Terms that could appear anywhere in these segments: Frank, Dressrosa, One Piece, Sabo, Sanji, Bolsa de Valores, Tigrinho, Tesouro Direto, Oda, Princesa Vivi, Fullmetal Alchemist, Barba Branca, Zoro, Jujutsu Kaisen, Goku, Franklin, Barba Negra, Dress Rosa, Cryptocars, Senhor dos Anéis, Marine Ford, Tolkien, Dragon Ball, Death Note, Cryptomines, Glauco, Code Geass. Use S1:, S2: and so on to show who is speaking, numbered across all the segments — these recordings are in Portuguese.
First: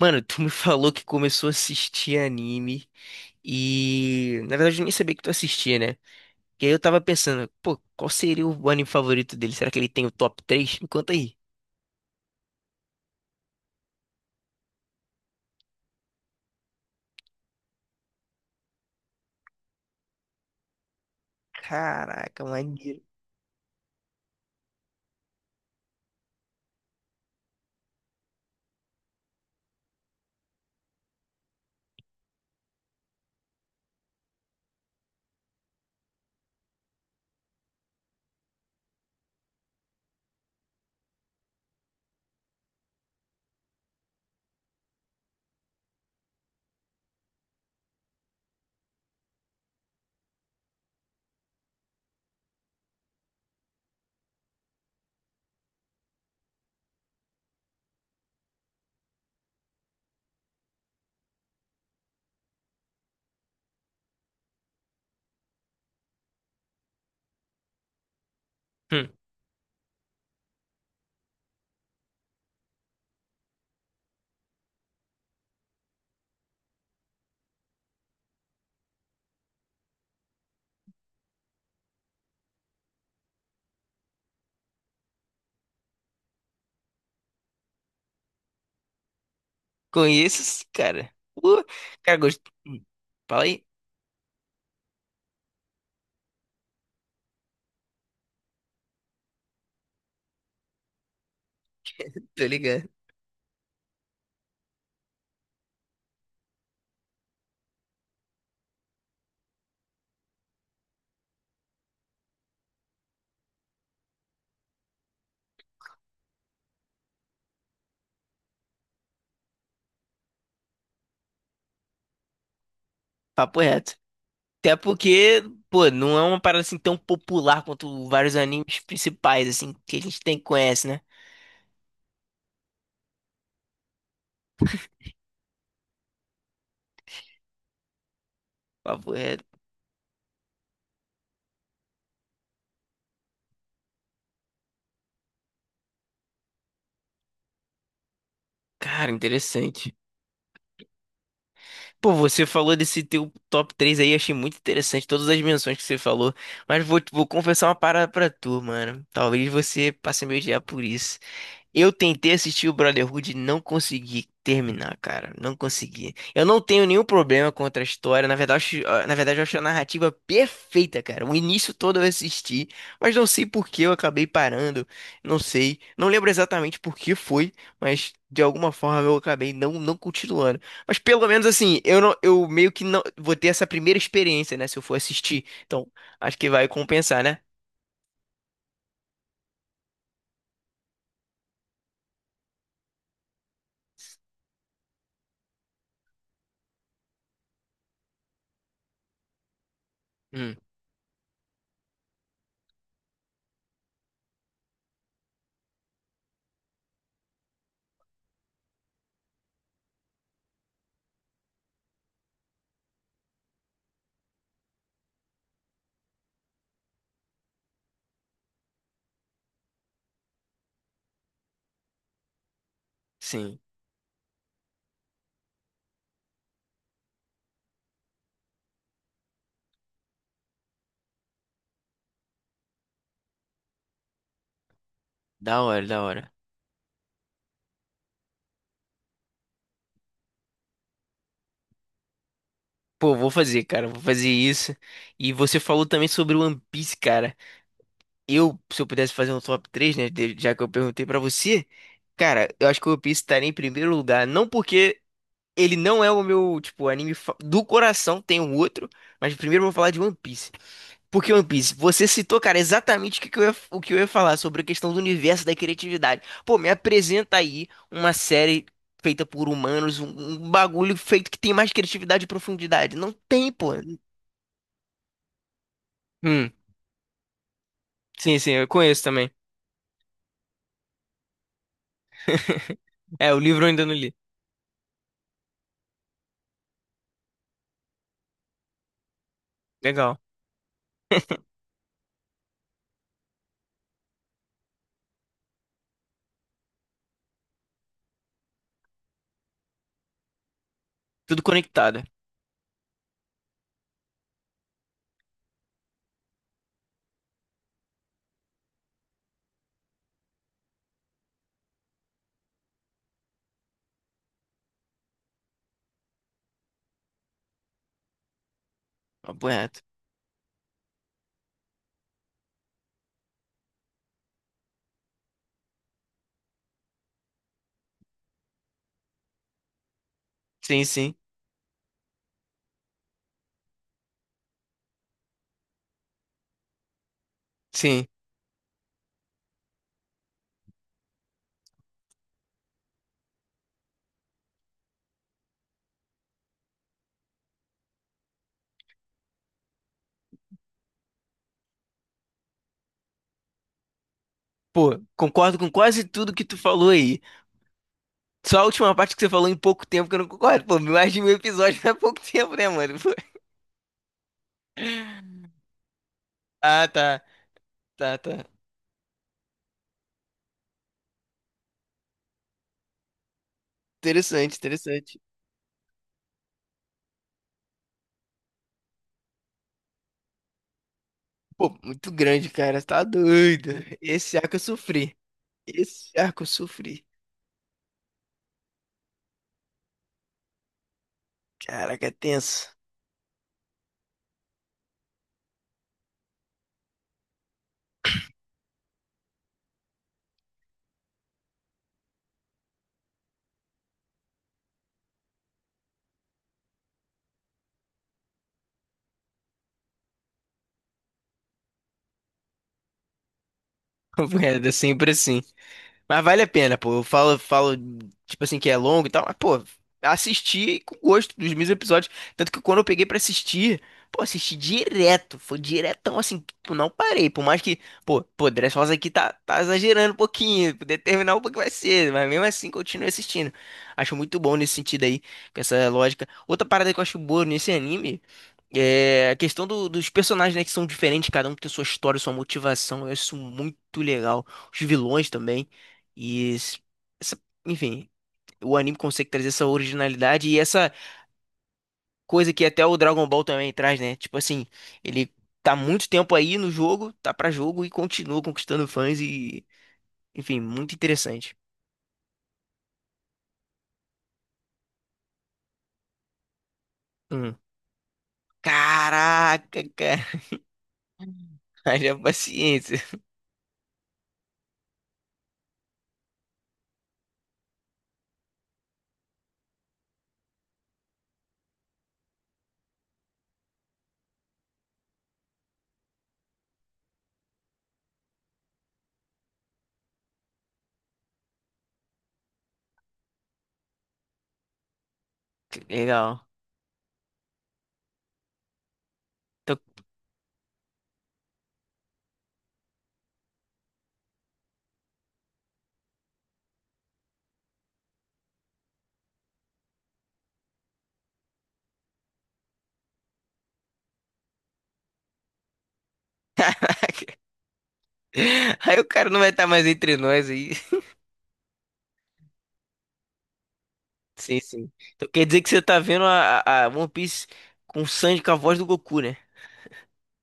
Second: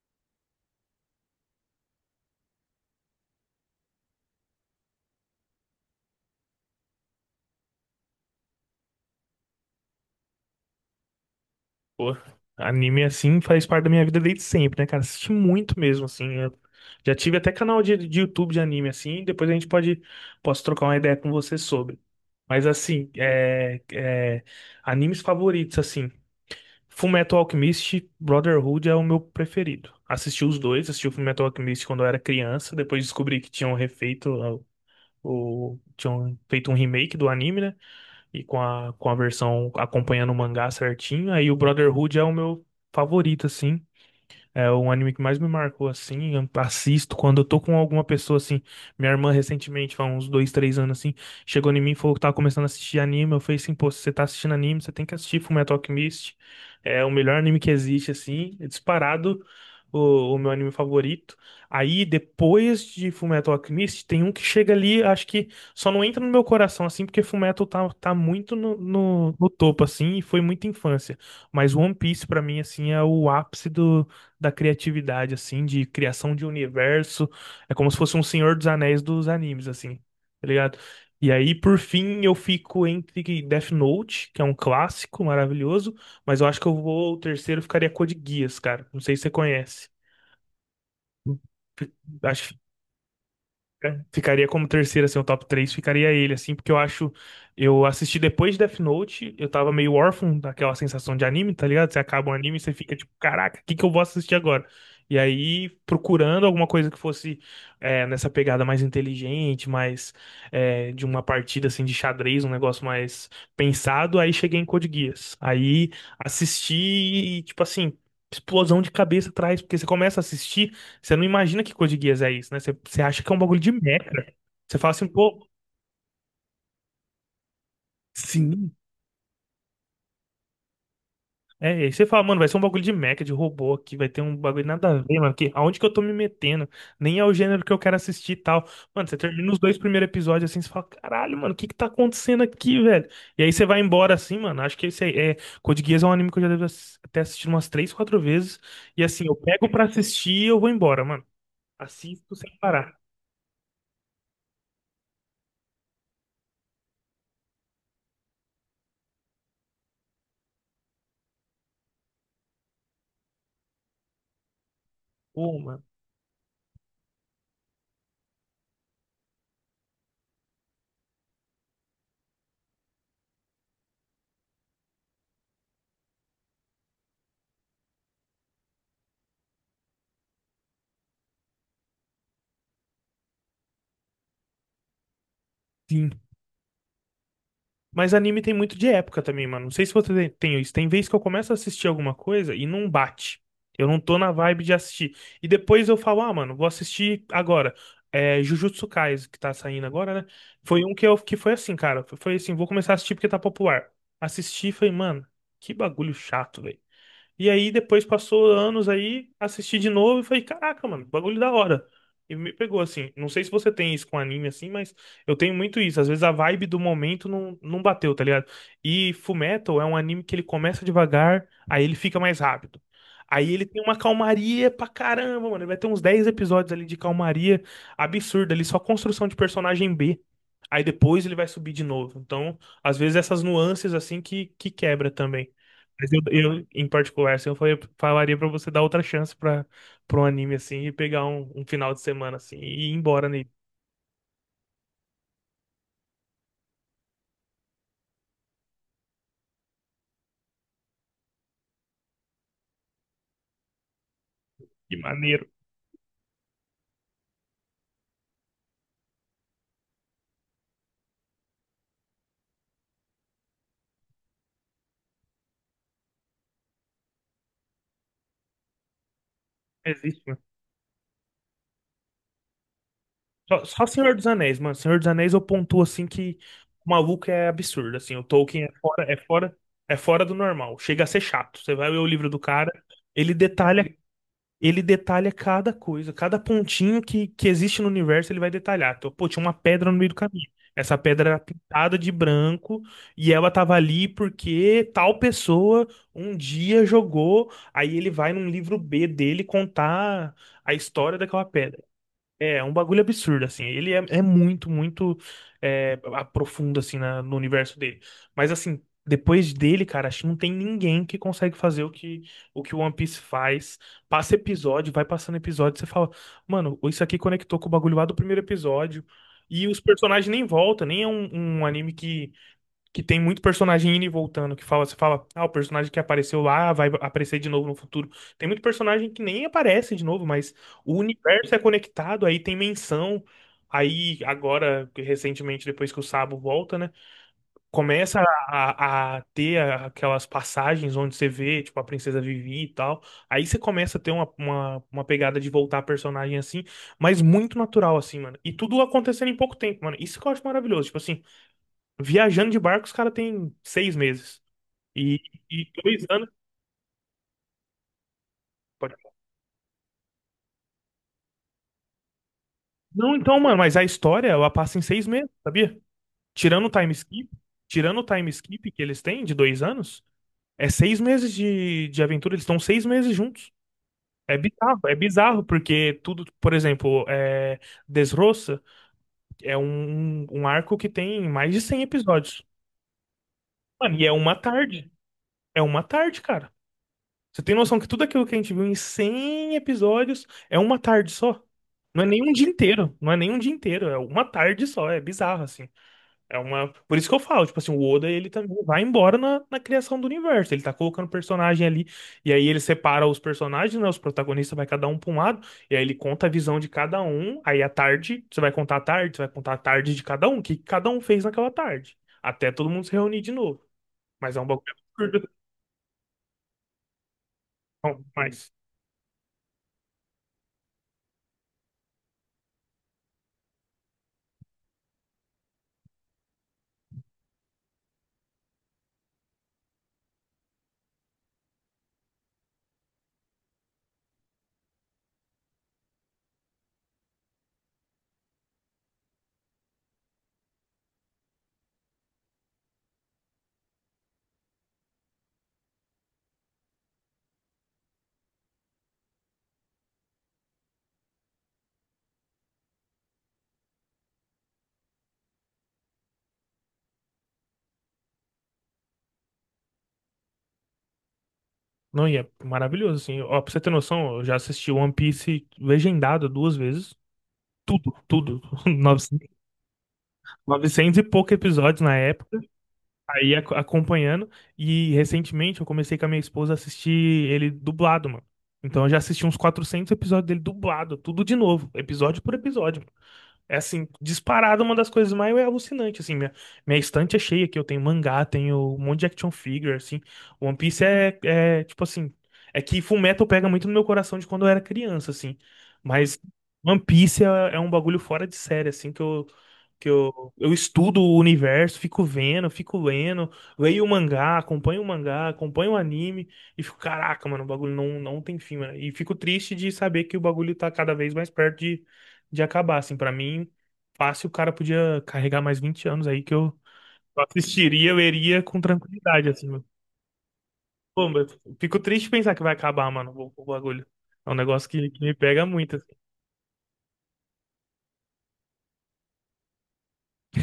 S1: Mano, tu me falou que começou a assistir anime e, na verdade, eu nem sabia que tu assistia, né? E aí eu tava pensando, pô, qual seria o anime favorito dele? Será que ele tem o top três? Me conta aí.
S2: Pô, anime assim faz parte da minha vida desde sempre, né, cara? Assisti muito mesmo, assim. Eu já tive até canal de YouTube de anime, assim. Depois a gente posso trocar uma ideia com você sobre.
S1: Caraca,
S2: Mas,
S1: maneiro.
S2: assim, animes favoritos, assim. Fullmetal Alchemist, Brotherhood é o meu preferido. Assisti os dois, assisti o Fullmetal Alchemist quando eu era criança. Depois descobri que tinham tinham feito um remake do anime, né? E com a versão acompanhando o mangá certinho. Aí o Brotherhood é o meu favorito, assim. É o anime que mais me marcou, assim, eu assisto quando eu tô com alguma pessoa, assim, minha irmã recentemente, há uns dois, três anos, assim, chegou em mim e falou que tava começando a assistir anime, eu falei assim, pô, se você tá assistindo anime, você tem que assistir Fullmetal Alchemist, é o melhor anime que existe, assim, é disparado o meu anime favorito. Aí, depois de Fullmetal Alchemist, tem um que chega ali, acho que só não entra no meu coração, assim, porque Fullmetal tá muito no,
S1: Hum,
S2: no, no topo, assim, e foi muita infância. Mas One Piece, pra mim, assim, é o ápice do da criatividade, assim, de criação de universo. É como se fosse um Senhor dos Anéis dos animes, assim, tá ligado? E aí, por fim, eu fico entre Death Note, que é um clássico maravilhoso, mas eu acho que o terceiro ficaria Code Geass, cara. Não sei se você conhece.
S1: conheço esse cara. Cara, gosto.
S2: Acho,
S1: Fala aí.
S2: Ficaria como terceiro, assim, o top 3 ficaria ele, assim, porque eu acho. Eu assisti depois de Death Note, eu tava meio órfão daquela sensação de anime, tá ligado? Você acaba um
S1: Tô
S2: anime e você
S1: ligado.
S2: fica tipo, caraca, o que que eu vou assistir agora? E aí, procurando alguma coisa que fosse nessa pegada mais inteligente, mais de uma partida assim de xadrez, um negócio mais pensado, aí cheguei em Code Geass. Aí assisti e, tipo assim, explosão de cabeça atrás, porque você começa a assistir. Você não imagina que Code Geass é isso, né? Você acha que é um bagulho
S1: Papo
S2: de
S1: reto.
S2: mecha.
S1: Até
S2: Você fala assim,
S1: porque,
S2: pô,
S1: pô, não é uma parada assim tão popular quanto vários
S2: sim.
S1: animes principais, assim, que a gente tem conhece, né?
S2: É, e aí você fala, mano, vai ser um bagulho de mecha, de robô aqui, vai ter um bagulho nada a ver, mano, aonde que eu tô me metendo? Nem é o gênero que eu quero assistir e tal. Mano,
S1: Papo
S2: você
S1: reto.
S2: termina os dois primeiros episódios assim, você fala, caralho, mano, o que que tá acontecendo aqui, velho? E aí você vai embora assim, mano, acho que esse aí, Code Geass é um anime que eu já devo ter assistido umas três, quatro vezes, e
S1: Cara,
S2: assim, eu pego pra
S1: interessante.
S2: assistir e eu vou embora, mano.
S1: Pô,
S2: Assisto
S1: você
S2: sem
S1: falou
S2: parar.
S1: desse teu top 3 aí, achei muito interessante todas as menções que você falou, mas vou confessar uma parada pra tu, mano. Talvez você passe a me odiar por isso. Eu tentei assistir o Brotherhood e não consegui terminar, cara. Não
S2: Pô, mano,
S1: consegui. Eu não tenho nenhum problema contra a história. Na verdade, ah, na verdade, eu acho a narrativa perfeita, cara. O início todo eu assisti, mas não sei por que eu acabei parando. Não sei. Não lembro exatamente por que foi, mas de alguma forma eu acabei não continuando. Mas pelo menos assim, eu não, eu meio que não vou ter essa primeira experiência, né? Se eu for assistir. Então,
S2: sim.
S1: acho que vai compensar, né?
S2: Mas anime tem muito de época também, mano. Não sei se você tem isso. Tem vez que eu começo a assistir alguma coisa e não bate. Eu não tô na vibe de assistir. E depois eu falo, ah, mano, vou assistir agora. É, Jujutsu Kaisen, que tá saindo agora, né?
S1: Hum,
S2: Foi um que foi assim, cara. Foi assim, vou começar a assistir porque tá popular. Assisti e falei, mano, que bagulho chato, velho. E aí depois passou anos aí, assisti de novo e falei, caraca, mano, bagulho da hora. E me pegou assim. Não sei se você tem isso com anime assim, mas eu tenho muito isso. Às vezes a vibe do momento não bateu, tá ligado? E Fullmetal é um anime que ele começa devagar, aí ele fica mais rápido. Aí
S1: sim.
S2: ele tem uma calmaria pra caramba, mano. Ele vai ter uns 10 episódios ali de calmaria absurda ali, só construção de personagem B. Aí depois ele vai subir de novo. Então, às vezes essas nuances assim que quebra também.
S1: Da hora, da
S2: Mas
S1: hora.
S2: em particular, assim, falaria pra você dar outra chance para um anime assim e pegar um, um final de semana assim e ir
S1: Pô,
S2: embora
S1: vou
S2: nele.
S1: fazer, cara, vou fazer isso. E você falou também sobre o One Piece, cara. Eu, se eu pudesse fazer um top 3, né, já que eu perguntei pra você, cara, eu acho que o One Piece estaria em primeiro lugar, não
S2: Que
S1: porque
S2: maneiro.
S1: ele não é o meu, tipo, anime do coração, tem um outro, mas primeiro eu vou falar de One Piece. Porque One Piece, você citou, cara, exatamente o que que eu ia, o que eu ia falar sobre a questão do universo da criatividade. Pô, me apresenta aí uma série feita por humanos, um,
S2: Existe, né?
S1: um bagulho feito que tem mais criatividade e profundidade. Não tem,
S2: Só,
S1: pô.
S2: só Senhor dos Anéis, mano. Senhor dos Anéis eu pontuo assim que
S1: Hum,
S2: o maluco é absurdo, assim. O
S1: sim, sim,
S2: Tolkien
S1: eu
S2: é
S1: conheço
S2: fora, é
S1: também.
S2: fora, é fora do normal. Chega a ser chato. Você vai ler o livro do cara,
S1: É,
S2: ele
S1: o livro eu ainda não
S2: detalha
S1: li.
S2: ele detalha cada coisa, cada pontinho que existe no universo, ele vai detalhar. Então, pô, tinha uma pedra no meio do
S1: Legal.
S2: caminho. Essa pedra era pintada de branco e ela tava ali porque tal pessoa um dia jogou. Aí ele vai num livro B dele contar a história
S1: Tudo
S2: daquela pedra.
S1: conectado.
S2: É um bagulho absurdo, assim. Ele é muito, muito aprofundo, assim, no universo dele. Mas, assim, depois dele, cara, acho que não tem ninguém que consegue fazer o que o One Piece faz. Passa episódio, vai passando episódio, você fala, mano, isso aqui conectou com o bagulho lá do primeiro episódio.
S1: Papo
S2: E os
S1: reto.
S2: personagens nem voltam, nem é um anime que tem muito personagem indo e voltando, que fala, você fala, ah, o personagem que apareceu lá vai aparecer de novo no futuro. Tem muito personagem que nem aparece de novo, mas
S1: Sim,
S2: o
S1: sim,
S2: universo é conectado, aí tem menção. Aí, agora, recentemente, depois que o Sabo volta, né?
S1: sim.
S2: Começa a ter aquelas passagens onde você vê, tipo, a Princesa Vivi e tal. Aí você começa a ter uma pegada de voltar a personagem assim, mas muito natural, assim, mano. E tudo acontecendo em pouco tempo, mano. Isso que eu acho maravilhoso. Tipo assim, viajando de barco, os caras têm 6 meses.
S1: Pô,
S2: E,
S1: concordo com
S2: e
S1: quase
S2: 2 anos.
S1: tudo que tu falou aí. Só a última
S2: pode-
S1: parte que você falou em pouco tempo que eu não concordo. Pô, mais de mil episódios não é pouco tempo, né, mano? Pô.
S2: Não, então, mano, mas a história, ela passa em 6 meses, sabia? Tirando o
S1: Ah,
S2: time
S1: tá,
S2: skip, tirando o
S1: tá,
S2: time
S1: tá.
S2: skip que eles têm de 2 anos, é 6 meses de aventura, eles estão 6 meses juntos.
S1: Interessante,
S2: É
S1: interessante.
S2: bizarro, porque tudo, por exemplo, Dressrosa é um arco que tem mais de
S1: Pô,
S2: 100
S1: muito
S2: episódios.
S1: grande, cara. Tá doido.
S2: Mano, e é uma
S1: Esse arco eu
S2: tarde.
S1: sofri.
S2: É uma
S1: Esse
S2: tarde,
S1: arco eu
S2: cara.
S1: sofri.
S2: Você tem noção que tudo aquilo que a gente viu em 100 episódios é uma tarde só? Não
S1: Caraca,
S2: é
S1: é
S2: nem um dia
S1: tenso.
S2: inteiro, não é nem um dia inteiro, é uma tarde só, é bizarro, assim. É uma. Por isso que eu falo, tipo assim, o Oda, ele também vai embora na criação do universo, ele tá colocando personagem ali, e aí ele separa os personagens, né, os protagonistas vai cada um pra um lado, e aí ele conta a visão de cada um, aí à tarde, você vai contar a tarde de cada um, o que cada um fez naquela tarde, até todo mundo se reunir de novo. Mas
S1: Papo
S2: é um
S1: reto, é
S2: bagulho
S1: sempre
S2: absurdo,
S1: assim. Mas vale a pena, pô. Eu falo, falo,
S2: não,
S1: tipo
S2: mas.
S1: assim, que é longo e tal, mas, pô, assisti com gosto dos mesmos episódios. Tanto que quando eu peguei pra assistir, pô, assisti direto. Foi diretão, assim, tipo, não parei. Por mais que, pô, Dress Rosa aqui tá, tá exagerando um pouquinho, determinar um pouco que vai ser, mas mesmo assim continuo assistindo. Acho muito bom nesse sentido aí, com essa lógica. Outra parada que eu acho boa nesse anime. É a questão dos personagens, né, que são diferentes, cada um tem sua história, sua motivação. Eu acho isso muito legal. Os vilões também. E s- essa- enfim, o anime consegue trazer essa originalidade e essa coisa que até o Dragon Ball também traz, né? Tipo assim, ele tá muito tempo aí no jogo, tá pra jogo e continua conquistando fãs e, enfim, muito interessante.
S2: Não, e é maravilhoso, assim. Ó, pra você ter noção, eu já assisti One Piece legendado duas vezes.
S1: Hum.
S2: Tudo, tudo. 900
S1: Caraca, cara,
S2: 900 e poucos episódios na
S1: haja
S2: época.
S1: paciência.
S2: Aí acompanhando. E recentemente eu comecei com a minha esposa a assistir ele dublado, mano. Então eu já assisti uns 400 episódios dele dublado, tudo de novo, episódio por episódio. É assim, disparado uma das coisas mais alucinantes, assim, minha estante é cheia aqui, eu tenho mangá, tenho um monte de action figure, assim, One Piece é tipo assim, é que Fullmetal pega muito no meu coração de quando eu era criança, assim, mas
S1: Legal.
S2: One Piece é um bagulho fora de série, assim,
S1: Então,
S2: eu estudo o universo, fico vendo, fico lendo, leio o mangá, acompanho o mangá, acompanho o anime, e fico, caraca, mano, o bagulho não tem fim, mano, e fico triste de saber que o bagulho tá cada vez mais perto de acabar, assim, pra mim, fácil o cara podia carregar mais 20 anos aí que eu assistiria, eu iria com
S1: aí o cara
S2: tranquilidade,
S1: não
S2: assim,
S1: vai
S2: mano.
S1: estar mais entre nós aí.
S2: Pô, mas eu fico triste pensar que vai acabar, mano, o bagulho. É um
S1: Sim,
S2: negócio que,
S1: sim.
S2: que me
S1: Então quer
S2: pega
S1: dizer que
S2: muito,
S1: você
S2: assim.
S1: tá vendo a One Piece com o Sanji com a voz do Goku, né?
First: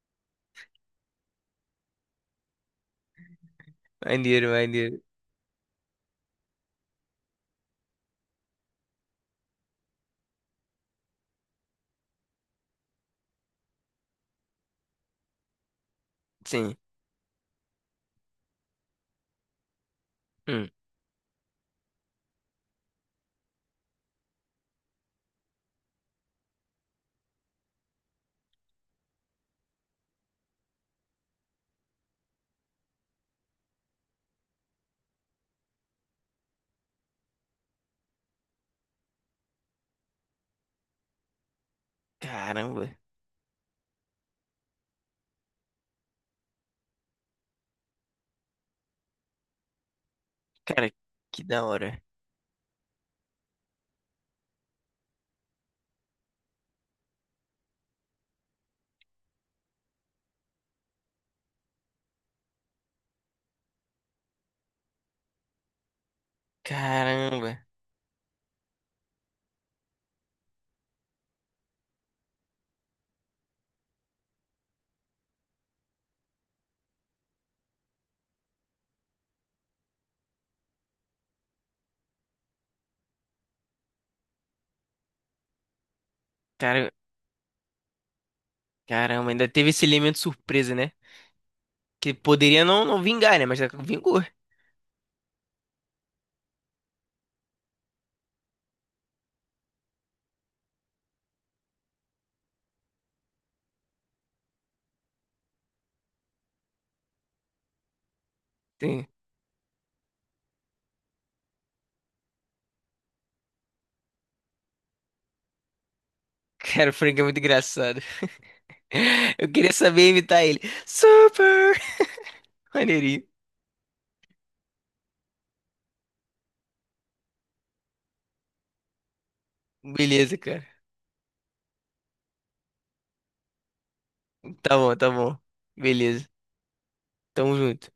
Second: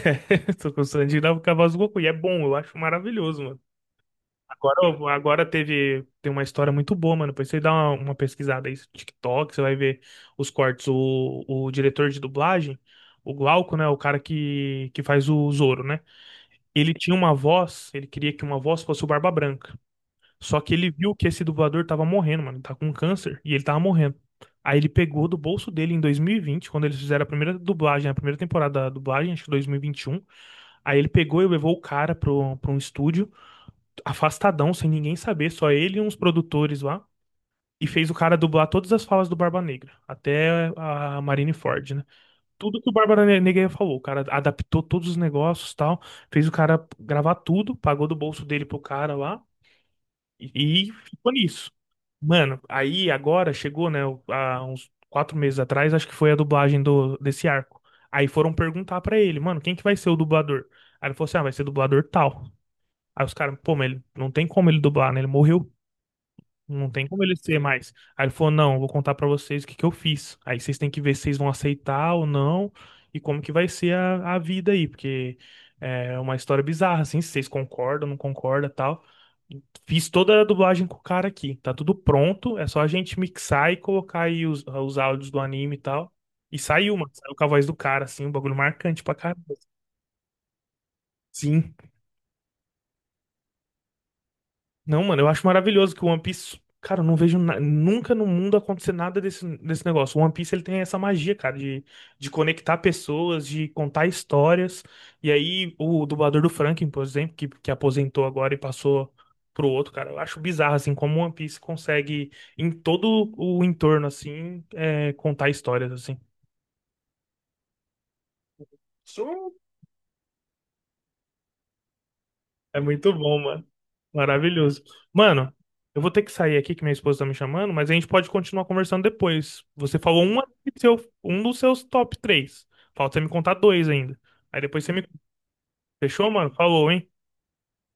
S2: Tô gostando de dar o cavalo do Goku. E é bom, eu acho maravilhoso, mano.
S1: Maneiro, maneiro.
S2: Agora, tem uma história muito boa, mano. Depois você dá uma pesquisada aí no TikTok, você vai ver os cortes. O diretor de dublagem, o Glauco, né? O cara que faz o Zoro, né?
S1: Sim.
S2: Ele tinha uma voz, ele queria que uma voz fosse o Barba Branca. Só
S1: Hum.
S2: que ele viu que esse dublador tava morrendo, mano. Ele tá com câncer e ele tava morrendo. Aí ele pegou do bolso dele em 2020, quando eles fizeram a primeira dublagem, a primeira temporada da dublagem, acho que 2021. Aí ele pegou e levou o cara pra um estúdio, afastadão, sem ninguém saber, só ele e uns produtores lá. E fez o cara dublar todas as falas do Barba Negra, até a Marine Ford, né? Tudo
S1: Caramba.
S2: que o Nogueira falou. O cara adaptou todos os negócios, tal, fez o cara gravar tudo, pagou do bolso dele pro cara lá e,
S1: Cara,
S2: e ficou
S1: que da
S2: nisso.
S1: hora.
S2: Mano, aí agora chegou, né, há uns 4 meses atrás, acho que foi a dublagem do desse arco. Aí foram perguntar pra ele, mano, quem que vai ser o dublador? Aí ele falou assim, ah, vai ser dublador tal. Aí os caras, pô, mas ele, não tem como ele dublar, né? Ele morreu. Não tem como ele ser
S1: Caramba.
S2: mais. Aí ele falou: Não, eu vou contar pra vocês o que que eu fiz. Aí vocês têm que ver se vocês vão aceitar ou não e como que vai ser a vida aí, porque é uma história bizarra, assim, se vocês concordam, não concordam tal. Fiz toda a dublagem com o cara aqui, tá tudo pronto, é só a gente mixar e colocar aí os áudios do anime e tal. E
S1: Cara,
S2: saiu, mano, saiu com a voz do cara, assim, um bagulho marcante pra
S1: caramba,
S2: caramba.
S1: ainda teve esse elemento surpresa, né?
S2: Sim.
S1: Que poderia não vingar, né? Mas vingou.
S2: Não, mano, eu acho maravilhoso que o One Piece. Cara, eu não vejo nunca no mundo acontecer nada desse negócio. O One Piece ele tem essa magia, cara, de conectar pessoas, de contar histórias. E aí, o dublador do Franklin, por exemplo, que aposentou agora e
S1: Tem-
S2: passou pro outro, cara, eu acho bizarro, assim, como o One Piece consegue, em todo o entorno, assim, contar histórias, assim.
S1: Cara, o Frank é muito engraçado. Eu queria saber imitar ele. Super!
S2: É muito
S1: Maneirinho.
S2: bom, mano. Maravilhoso. Mano, eu vou ter que sair aqui que minha esposa tá me chamando, mas a gente pode continuar conversando depois. Você falou
S1: Beleza,
S2: um, aqui
S1: cara.
S2: do seu, um dos seus top três. Falta você me contar dois ainda. Aí
S1: Tá
S2: depois você
S1: bom,
S2: me.
S1: tá bom. Beleza.
S2: Fechou, mano? Falou, hein?
S1: Tamo junto.